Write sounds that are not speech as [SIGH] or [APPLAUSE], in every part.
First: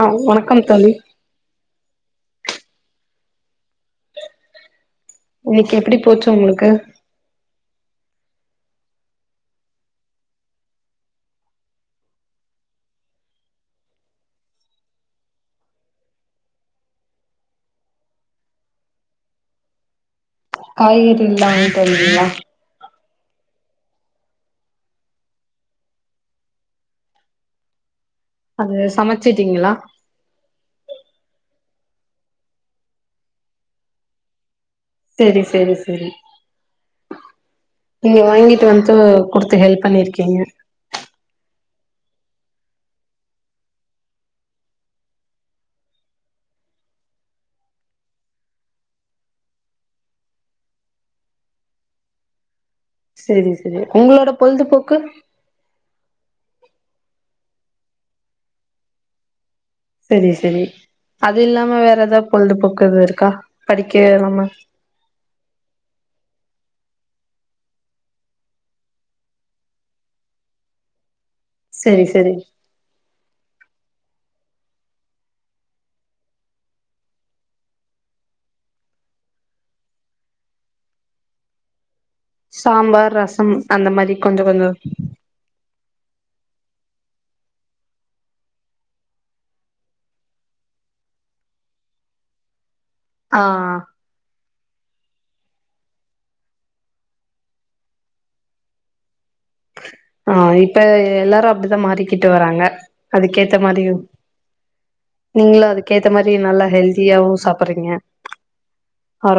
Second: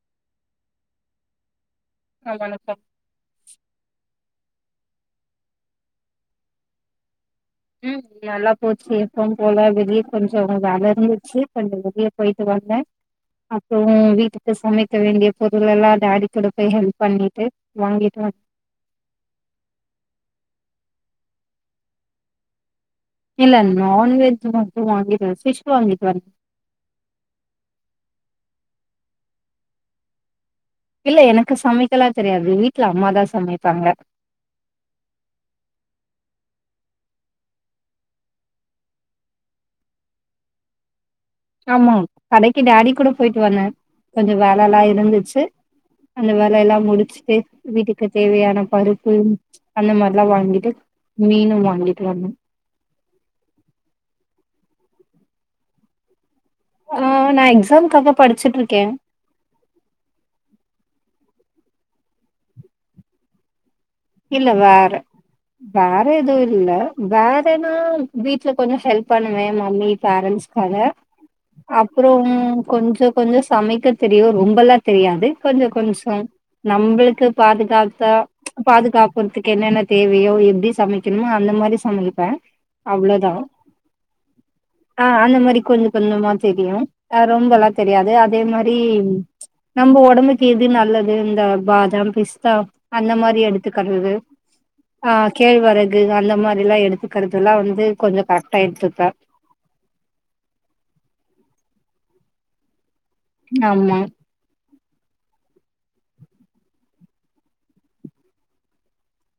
ஆஹ் வணக்கம் தோழி ஆஹ் வணக்கம் இன்னைக்கு எப்டி போச்சு உங்களுக்கு உம் நல்லா போச்சு எப்பவும் போல வெளியே கொஞ்சம் வேல இருந்துச்சு கொஞ்சம் வெளியே போயிட்டு வந்தேன் அப்புறம் வீட்டுக்கு சமைக்க வேண்டிய பொருள் எல்லாம் டாடி கூட போய் ஹெல்ப் பண்ணிட்டு வாங்கிட்டு வந் காய்கறி எல்லாம் வாங்கிட்டு வந்தியா இல்ல நான் வெஜ் வும் வாங்கிட்டு ஃபிஷ்வாங்கிட்டு வ அது சமைச்சிட்டீங்களா இல்ல எனக்கு சமைக்கலாம் தெரியாது வீட்டுல அம்மாதான் சமைப்பாங்க செரி செரி செரி நீங்க வாங்கிட்டு வந்து குடுத்து ஹெல்ப் பண்ணிருக்கீங்க ஆமா கடைக்கு டாடி கூட போயிட்டு வந்தேன் கொஞ்சம் வேலை எல்லாம் இருந்துச்சு அந்த வேலை எல்லாம் முடிச்சுட்டு வீட்டுக்கு தேவையான பருப்பு அந்த மாதிரியெல்லாம் வாங்கிட்டு மீனும் வாங்கிட்டு வந்தேன் சரி சரி உங்களோட பொழுதுபோக்கு ஆஹ் நான் எக்ஸாம்காக படிச்சுட்டு இருக்கேன் சரி சரி அது இல்லாம வேற ஏதாவது பொழுதுபோக்கு எது இருக்கா படிக்க இல்லாம இல்ல வேற வேற எதுவும் இல்லை வேறனா வீட்டுல கொஞ்சம் ஹெல்ப் பண்ணுவேன் மம்மி பேரன்ட்ஸ்காக செரி அப்புறம் செரி கொஞ்சம் கொஞ்சம் சமைக்க தெரியும் ரொம்பெல்லாம் தெரியாது கொஞ்சம் கொஞ்சம் நம்மளுக்கு பாதுகாத்தா பாதுகாப்புறதுக்கு என்னென்ன தேவையோ எப்படி சமைக்கணுமோ அந்த மாதிரி சமை சாம்பார் ரசம் அந்த மாதிரி கொஞ்சம் கொஞ்சம் தெரியஹ ரொம்ப எல்லாம் தெரியாது அதே மாரி நம்ம ஒடம்புக்கு எது நல்லது இந்த பாதாம் பிஸ்தா அந்த ஆ மாரி எடுத் த்துகறது ஆஹ் கேழ்வரகு அந்த மாதிரி எல்லாம் எடுத்துக்கிறது எல்லாம் வந்து கொஞ்சம் கரெக்ட்டா எடுத்துப்பேன் ஆஹ் இப்ப எல்லாரும் அப்படித்தான் மாறிக்கிட்டு வராங்க அதுக்கேத்த ஆமா மாதியும் நீங்களும் அதுக்கேத்த மாதிரி நல்லா ஹெல்தியாவும் சாப்பறீங்க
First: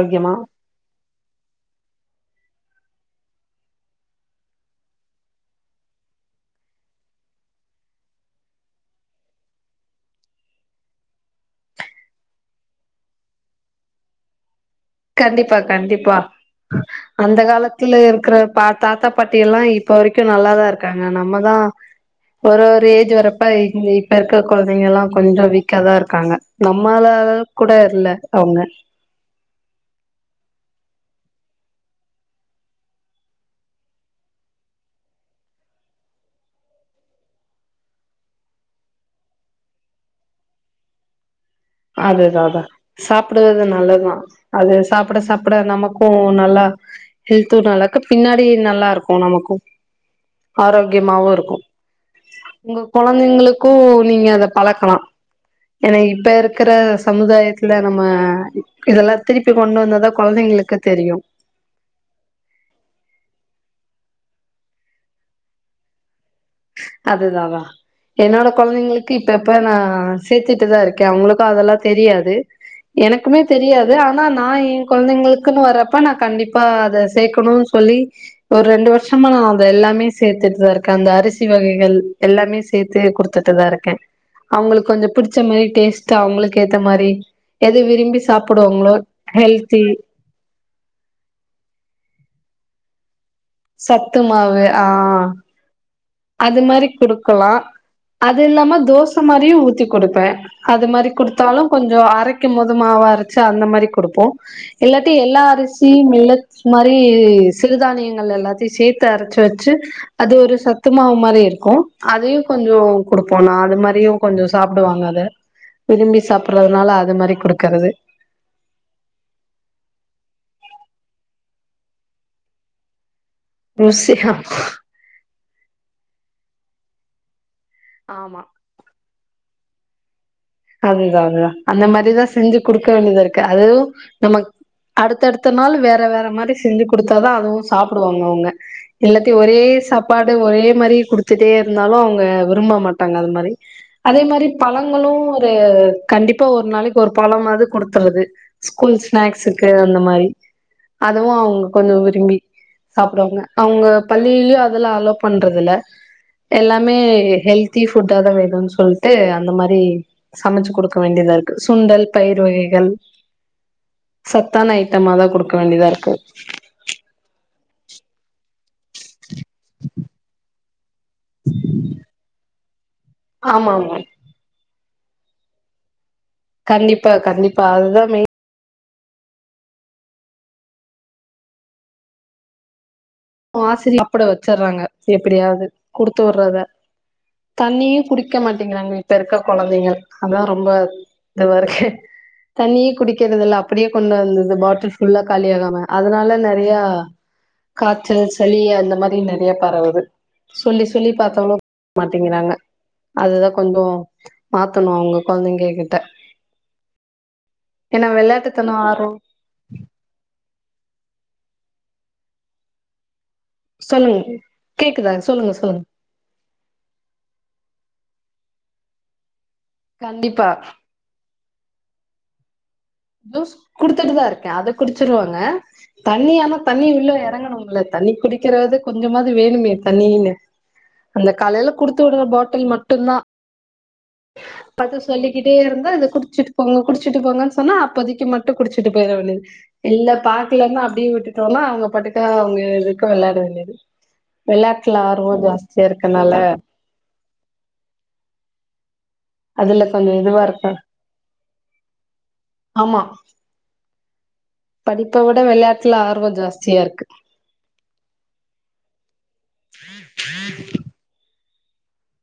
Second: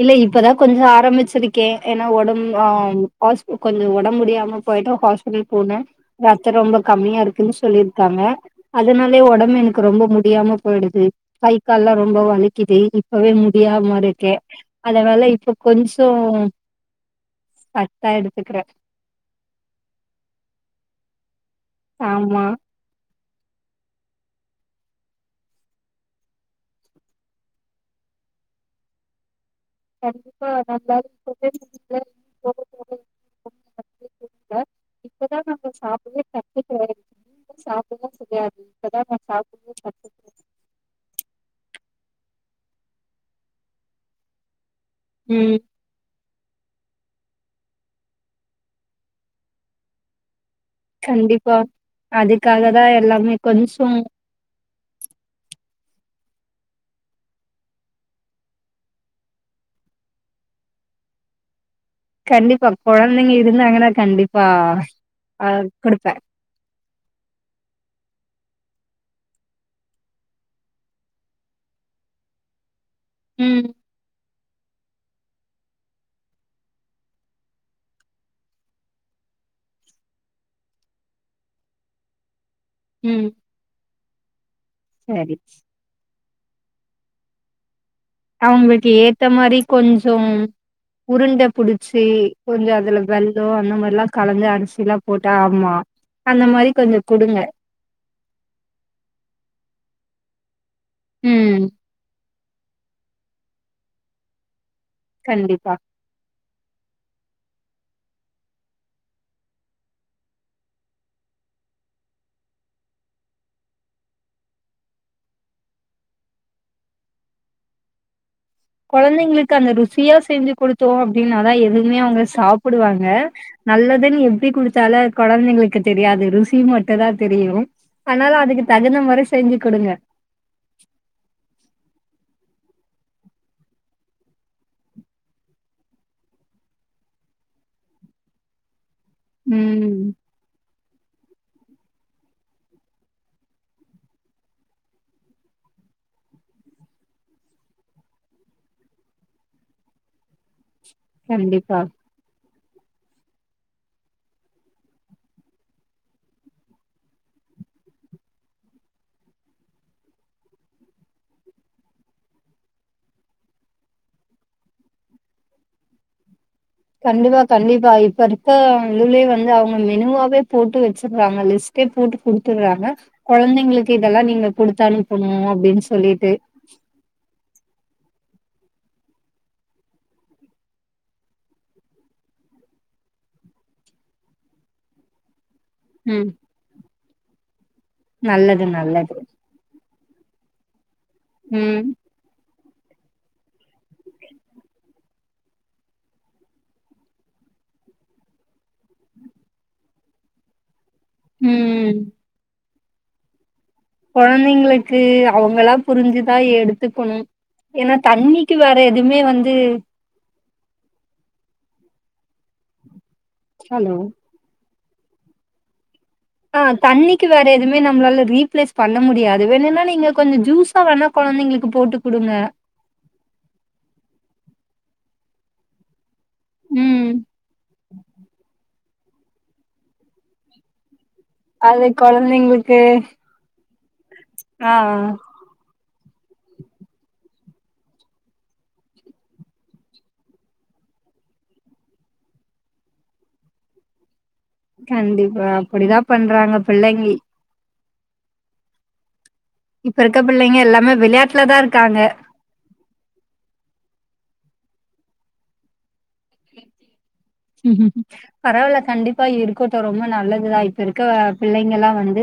இல்ல இப்பதா கொஞ்சொ ஆரம்பிச்சிருக்கே ஏன்னா ஒடம் ஆஹ் ஹாஸ் கொஞ்சொ ஒடம்பு முடியாம போயட்டு ஹாஸ்பிடலு போனே ரத்த ரொம்ப கம்மியா இருக்குன்னு சொல்லிருக்காங்க அதனாலயே ஒடம்பு எனக்கு ரொம்ப முடியாம போயிடுது கை கால்லா ரொம்ப வலிக்குது இப்பவே முடியாம இருக்கே அதனால இப்ப கண்டிப்பா கொஞ்சோ கண்டிப்பா அந்த காலத்துல கரெக்டா இருக்குற பா எடுத்துக்கிறே தாத்தா பாட்டி எல்லா இப்ப வரைக்கு நல்லாதா இருக்காங்க நம்மதா ஆமா ஒரு ஒரு ஏஜ் வரப்பா இருந்தி இப்ப இருக்குற குழந்தைங்க எல்லா கொஞ்சொ வீக்காதா இருக்காங்க நம்மள கூட இல்ல அவங்க கண்டிப்பா நல்லாருக்கொ [INAUDIBLE] இப்பதா நம்ம சாப்பிடவே கத்து கெ [INAUDIBLE] சாப்பிடவே செய்ய இப்பதா நா சாப்பிட கத்து க அதுதா அதா சாப்பிடுவது நல்லதா அது சாப்பிட சாப்பிட ம் நமக்கு நல்லா ஹெல்த்து நல்லாகு பின்னாடி நல்லா இருக்கு நமக்கு ஆரோக்கியமாவு கண்டிப்பா இருக்கு அதுக்காக உங்க தான் எல்லாமே கொழந்தைங்களுக்கு கொஞ்சம் நீங்க அத பழக்கலா என இ பே ரு ருக்குற சமுதாயத்துல நம்ம இதெல்லா திருப்பி கொண்டு வந்ததா கொழந்தைங்களுக்கு தெரியு கண்டிப்பா கொழந்தைங்க இருந்தாங்கன்னா கண்டிப்பா ஆஹ் குடுப்பே அதுதா தா என்னோட கொழந்தைங்களுக்கு இப்ப எப்ப நா சேர்த்துட்டுதா இருக்கே அவங்களுக்கு அதெல்லா தெரியாது எனக்குமே ம் தெரியாது ஆனா நா எ கொழந்தைங்களுக்குன்னு வரப்ப நா கண்டிப்பா அத சேக்கணுன்னு சொல்லி ஒரு ரெண்டு வருஷமா நா அத எல்லாமே சேத்துட்டுதா இருக்கே அந்த அரிச் சி வகைகள் எல்லாமே ச் சேத்து ம் குடுத்துட்டுதா இருக்கே அவங்களுக்கு கொஞ்ச சரி புடிச்ச மாரி டேஸ்ட் சோ அவங்களுக்கு ஏத்த மாரி இல்ல விரும்பி அவங்களுக்கு சாப்புடுவாங்களோ ஏத்த மாரி ஹெல்தி கொஞ்சம் உருண்ட புடிச்சு கொஞ்சொ அதுல வல் லோ அந்த மாரிலா சத்து கலந்து மாவு அரிசி ஆ எல்லா போட்டா ஆமா அந்த அது மாரி கொஞ்சம் குடுங்க கொடுக்கலா அது இல்லாம தோச மாரியு ஊத்தி கொடுப்பே அது மாரி ம் கொடுத்தாலு கொஞ்சொ ஆ அரைக்கும் போது மாவா அரச்சா அந்த மாரி கொடுப்போ எல்லாத்தையு எல்லா கண்டிப்பா அரிசியு மில்லட்ஸ் மாரி சிறுதானியங்கள் எல்லாத்தையு சேத்து அரச்சு வச்சு அது ஒரு சத் துமாவு மாரி இருக்கு அதையு கொஞ்சொ கொடுப்போ எனா அது மாரியு கொஞ்சோ சாப்புடுவாங்க அத விரும்பி சாப்பிடுறதுனால அது மாரி குடுக்கறது கொழந்தைங்களுக்கு அந்த ருசியா செஞ்சு கொடுத்தோ அப்டின்னாதா எதுவுமே அவங்க சாப்பிடுவாங்க நல்லதுன்னு ருசியா எப்டி குடுத்தா அல்லா கொழந்தைங்களுக்கு தெரியாது ருசி மட் டுதா தெரியு ஆனாலு ஆமா அதுக்கு தகுந்த மறி செஞ்சு கொடுங்க அதுதா அதுதா அந்த மாரிதா செஞ்சு கொடுக்க வேண்டியதா இருக்கு அதுவு நம்ம அடுத்தடுத்த நாள் வேற வேற மாரி செஞ்சு குடுத்தாதா அதுவு சாப்பிடுவாங்க அவங்க எல்லாத்தையு ஒரே ம் சாப்பாடு ஒரே மாரி குடுத்துட்டே இருந்தாலு அவங்க விரும்ப மாட்டாங்க அது மாரி அதே மாரி பழங்களு இது கண்டிப்பா ஒரு நாளைக்கி ஒரு பழமாவது குடுத்துர்றது ஸ்கூல் ஸ்நாக்ஸுக்கு அந்த மாரி அதுவு அவுங்க கண்டிப்பா கொஞ்சோ விரும்பி சாப்டுவாங்க அவுங்க பள்ளியிலயு அதெல்லா அலோ பண்றது இல்ல எல்லாமே ஹெல்தி ஃபுட்டாதா வேணுன்னு சொல்ட்டு அந்த மாரி சமைச்சி குடுக்க வேண்டியதா இருக்கு சுண்டல் பயர் வகைகள் சத்தான ஐட்டமாதா குடுக்க வேண்டியதா இருக்கு கண்டிப்பா கண்டிப்பா இப்ப இருக்க இதுலயே வந்து அவுங்க மெனுவாவே போட்டு வச்சிர்றாங்க லிஸ்டே போட்டு குடுத்துர்றாங்க ஆமா கொழந்தைங்களுக்கு ஆமா இதெல்லா நீங்க குடுத்தனுப் பனு அப்டின் சொல்லிட் கண்டிப்பா கண்டிப்பா அதுதா ம் ஆசிரியர் சாப்பட வெச்சர்றாங்க எப்டியாது ம் குடுத்துட்றத தண்ணியு குடிக்க நல்லது மாட்டேங்கிறாங்க இப்ப நல்லது இருக்க கொழந்தைங்க அதா ரொம்ப இதுவா ம் இருக்கு தண்ணியே குடிக்கறது இல்ல அப்டியே கொண்டு வந்துது பாட்டில் ஃபுல்லா காலி ஆகாம அதனால நெறையா கா ச்சல் சளி அந்த மாரி நெறைய பரவுது சொல்லி சொ ல்லி பாத்தாளு ம் [INAUDIBLE] மாடேங்கிறாங்க அதுதா கொஞ்சோ மாத்தணு கொழந்தைங்களுக்கு அவங்க கொழந்தைங்க அவங்களா கிட்ட புரிஞ்ச்சி தா எடு த்துகணும் ஏனா ஏன்னா தண்ணிக்கு வெளையாட்டுத்தனோ வேற ஆர்வோ எதுமே வந்து ஹலோ சொல்லுங்க கேக்குதா சொல்லுங்க சொல்லுங் ஆ தண்ணிக்கு வேற எதுமே நம்மளால ரீப்ளேஸ் பண்ண முடியாது இது வேணுனா நீங்க கொஞ்ச கண்டிப்பா ஜூஸா வேணா கொழந்தைங்களுக்கு போட்டு குடுங்க ஜூஸ் குடுத்துட்டுதா இருக்க அத குடிச்சிருவாங்க தண்ணி அனா தண்ணி ம் உள்ள எறங்கணுல்ல தண்ணி குடிக்கறதுக் கொஞ்சமாது வேணுமே தண்ணீன்னு அந்த காலையில அது குடுத்து விடுற பாட்டில் கொழந்தைங்களுக்கு மட்டுந்தா ஆ பாத்த சொல்லிக்கிட்டே இருந்தா அது குடிச்சிட்டு போங்க குடிச்சட்டு போங்க சொன்னா அப்போதைக்கு மட்டு குடிச்சிட்டு போயிட வேண்டியது இல்ல பாக்கலன்னா அப்படியே விட்டுட்டோன்னா அவங்க பாட்டுக்கு அவங்க இதுக்கு வெளையாட வேண்டிது கண்டிப்பா அப்படிதா பண்றாங்க பிள்ளைங்க அதுல இப்ப கொஞ்சோ இருக்க இதுவா பிள்ளைங்க இருக்கு எல்லாமே விளையாட்டுலதா இருக்காங்க ஆமா படிப்ப விட விளையாட்டுல ஆ பரவால்ல கண்டிப்பா இருக்கட்டு ரொம்ப நல்லதுதா இப்ப இருக்க பிள்ளைங்களா வந்து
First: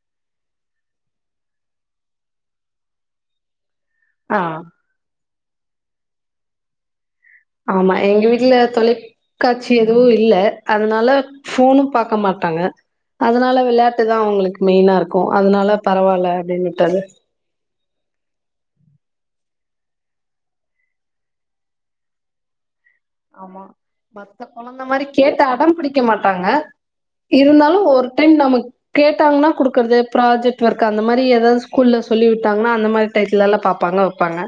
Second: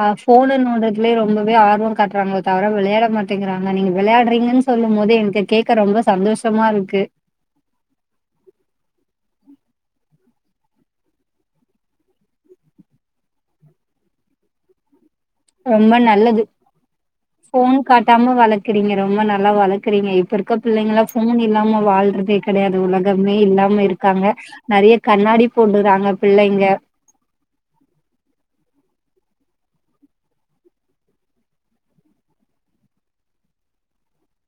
ஆ ஃபோன நோன்றதுலயே ரொம்பவே ஆர்வ காட்டுறாங்களே தவர வெளையாட மாட்டேங்கிறாங்க ஆனா நீங்க ஆ விளையாடுறீங்கனு சொல்லும் போதே எனக் கேக்க ரொம்ப சந்தோஷமா இருக்கு ஆமா எங்க வீட்டுல தொலைக்காட்சி எதுவு இல்ல அதனால ஃபோன்னு பாக்க மாட்டாங்க அதனால விளையாட்டுதா அவங்களுக்கு மெயினா இருக்கு அதனால ரொம்ப பரவால்ல நல்லது அப்டின்னு விட்டது ஃபோன் காட்டாம வளக்குறீங்க ரொம்ப நல் வளக்குறீங்க இப்ப இருக்க பிள்ளைங்களா ஃபோன் இல்லாம வாழ்றதே கெடையாது உலக ஆமா மத்த கொழந்த மாரி கேட்டு கண்ணாடி அடம்பிடிக்க போட்டுறாங்க மாட்டாங்க பிள்ளைங்க இருந்தாலு ஒரு டைம் நமக் கேட்டாங்கன்னா கொடுக்குறது ப்ராஜெக்ட் ஒர்க் அந்த மாரி எதாவது ஸ்கூல்ல சொல்லிவுட்டாங்கன்னா அந்த மாரி டையத்தலா பாப்பாங்க வைப்பாங்க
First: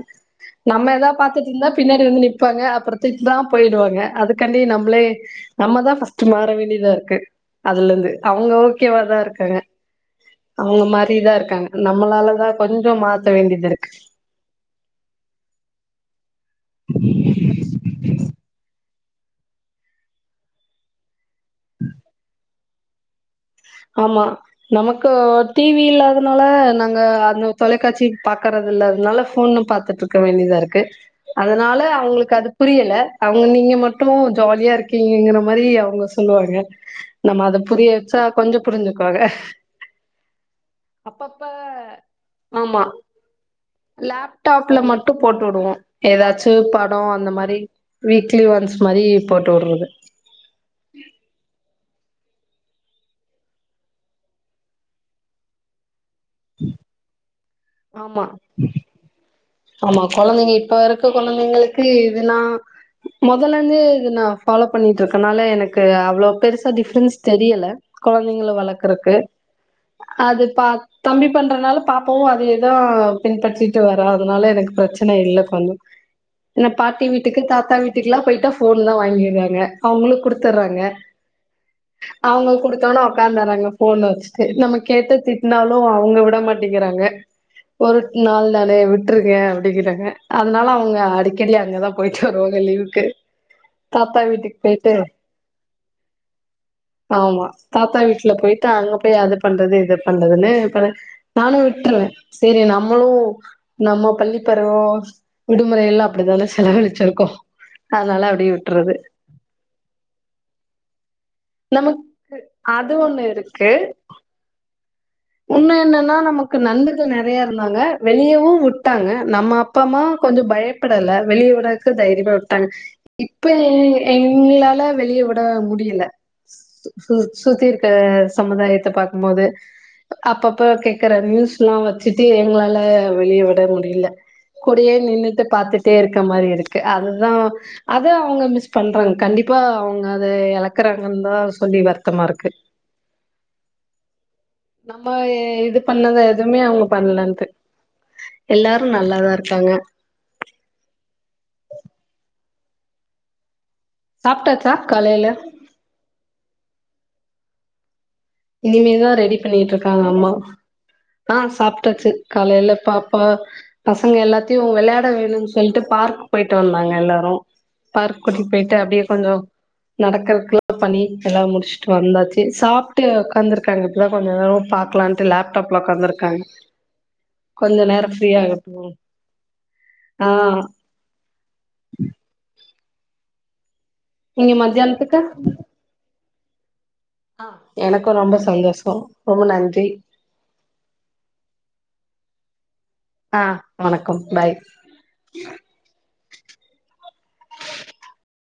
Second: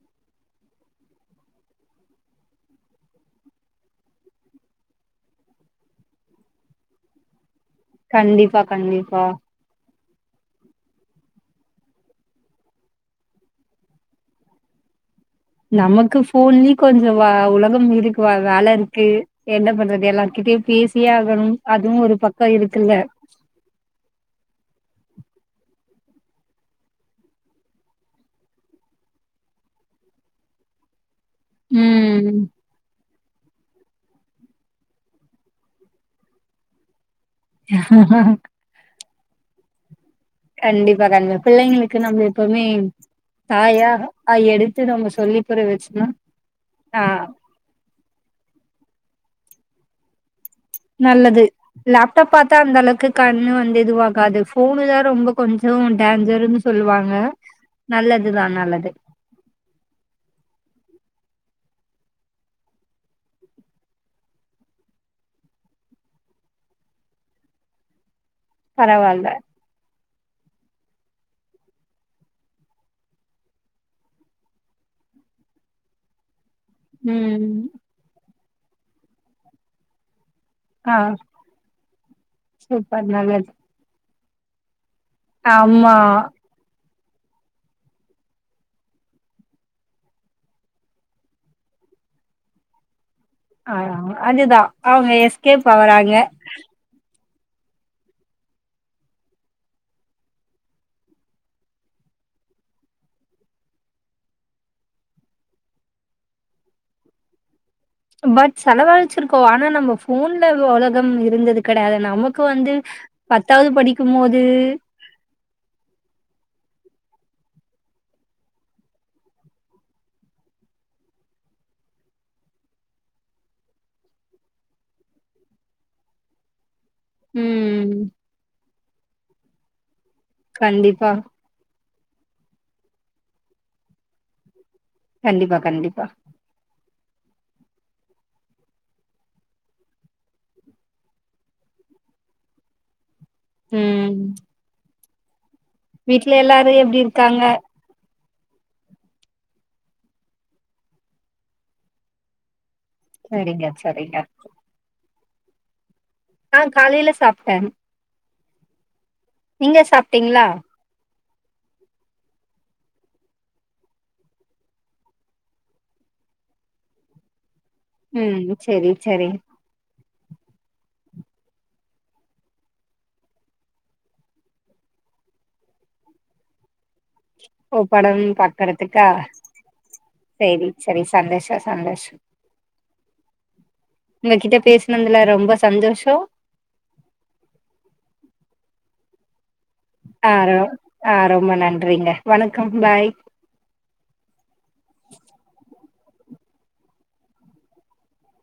நம்ம எதா பாத்துட்டு இருந்தா பின்னாடி வந்து நிப்பாங்க அப்புறத்திட் ட்டா போயிடுவாங்க அதுக்காண்டி நம்மளே நம்ம தா ஃபஸ்ட்டு மாற வேண்டியதா இருக்கு அதுலந்து அவங்க கண்டிப்பா ஓகேவாதா கண்டிப்பா இருக்காங்க அவங்க மாரிதா இருக்காங்க நம்மளாலதா கொஞ்சோ மாத்த வேண்டியதிருக்கு நமக்கு ஃபோன்லய கொஞ்சோ வ உலகம் இருக்கு வ வேல இருக்கு என்ன பண்றது எல்லார்க்கிட்டயு பேசியாக கணு அதுவு ஒரு பக்க இருக்கு இல்ல ஆமா நமக்கு டிவி இல்லாதனால நாங்க அந்த தொலைக்காட்சி பாக்கறது இல்ல அதனால ஃபோன்னு பாத்துட்டுருக்க வேண்டியதாருக்கு அதனால அவங்களுக்கு ம் அது புரியல அவங்க நீங்க மட்டு ஜாலியா இருக்கீங்கங்கிற மாரி அவங்க சொல்லுவாங்க நம்ம அத புரிய வச்சா புரிஞ்சுக்வாங்க கண்டிப்பா கண்டி பிள்ளைங்களுக்கு நம்ம எப்பவுமே ஆமா த லேப்டாப்ல மட்டு போட்டு உடுவோம் வச்சோம்னா எதாச்சு பட ஆ அந்த மாரி வீக்லி ஒன்ஸ் மாரி போட்டு உட்றது நல்லது லேப்டாப் பாத்தா அந்தளவுக்கு கண்ணு வந்து இதுவாகாது ஃபோனு தா ரொம்ப கொஞ்சோ சருன்னு சொல்லுவாங்க ஆமா நல்லதுதா நல்லது ஆமா கொழந்தைங்க இப்ப இருக்க கொழந்தைங்களுக்கு க்கு இதெல்லா மொதல்லருந்து இத நா ஃபாலோ பண்ணிட்டு இருக்கனால எனக்கு அவ்வளவு பெருசா டிஃரென்ஸ் தெரியல கொழந்தைங்கல வளக்குறக்கு பரவால்ல அது பா தம்பி பண்றனால பாப்பாவு அதே தா பின்பற்றிட்டு வரேன் அதனால எனக்கு பெரச்சன இல்ல கொஞ்சோ என்ன பாட்டி வீட்டுக்கு ம் தாத்தா வீட்டுக்குகெல்லா போயிட்டா ஃப் ஃபோன் தா வாங்கிடுறாங்க அவங்களுக்கு குடுத் குடுத்துறாங்க ஆ அவங்க குடுத்தன்னோ சூப்பர் நல்லது உக்காந்துறாங்க ஃபோன வச் செரி நமக்கு கேட்ட திட்னாலு ஆமா அவங்க விட மாட்டங்கிறாங்க ஒரு நாள் தானே விட்ருங்க அப்டிங்கிறாங்க அதனால அவுங்க அடிக்கடி அங்கதா போயிட்டு வருவாங்க லீவுக்கு ஆ தாத்தா வீட்டுக்கு அதுதா போயிட்டு அவுங்க எஸ்கேப் ஆகறாங்க ஆமா தாத்தா வீட்ல போயிட்டு அங்க போய் அத பண்றது இத பண்றதுன்னு இப்பல நானு விட்டர்ற செரி நம்மளு நம்ம பள்ளி பருவ விடுமுறை எல்லா அப்படிதான செலவழிச்சிருக்கோ அதனால பட் அப்டியே விட்றது செலவழிச்சிருக்கோ ஆனா நம்ம ஃபோன்ல உலகம் இருந்தது கெடயாது நமக்கு வந்து அது ஒண்ணு இருக்கு பத்தாவது படிக்கும்போது நண்பர் நெறையா இருந்தாங்க வெளியவு வுட்டாங்க நம்ம அப்பா அம்மா கொஞ்ச பயப்படல வெளிய விடறக்கு தைரியமா விட்டாங்க இப்ப எங் எங்ளால வெளிய விட முடியல சு சுத்தி இருக்க ம் சமுதாயத்த பாக் கும்போது அப்பப்ப கண்டிப்பா கேக்கற நியூஸ் வெச்சுட்டு எங்களால வெளிய விட முடில கூடயே நின்னுட்டு கண்டிப்பா பாத்துட்டே கண்டிப்பா இருக்க மாரி இருக்கு அதுதா அதா அவங்க மிஸ் பண்றாங்க கண்டிப்பா அவங்க அத எழக்குறாங்கன்தா சொல்லி வருத்தமா இருக்கு ம் நம்மயே இது பண்ணத வீட்ல எதுவுமே எல்லாரு அவங்க எப்டி இருக்காங்க பண்ணலன்ட்டு. எல்லாரு நல்லாதா இருக்காங்க சரிங்க சரிங்க சாப்ட்டாச்சா காலைல அ காலைல சாப்ட்ட இனிமேதா ரெடி பண்ணிட்ருக்காங்க அம்மா ஆ சாப்ட்டாச்சு காலைல பாப்பா பசங்க எல்லாத்தையு வெள்யாட வேணுன் சொல்ட்டு பார்க் போயிட்டு வந்தாங்க எல்லாரு பார்க் ம் கூட்டிட்டு போயிட்டு செரி அப்டியே செரி கொஞ்சோ நடக்கறக்குல்லா பண்ணி எல்லா முடிச்ட்டு வந்தாச்சு சாப் ட்டு ஒக்காந்துருக்காங்க இப்டி தா கொஞ்ச நேர பாக்லான்ட்டு லேப்டாப்ல ஒக்காந்துருக்காங்க ஓ படம் பாக்குறதுக்கா ஆ சேரி சரி சந்தோஷ சந்தோஷ நீங்க உங்ககிட்ட மத்தியானத்துக்கு பேசுனதுல ரொம்ப சந்தோஷோ ஆ எனக்கு ரொம்ப சந்தோஷ ரொம்ப நன் ஆ ர ஆ ரொம்ப நன்றிங்க வணக்கம் பாய் ஆ வணக்கம் பாய்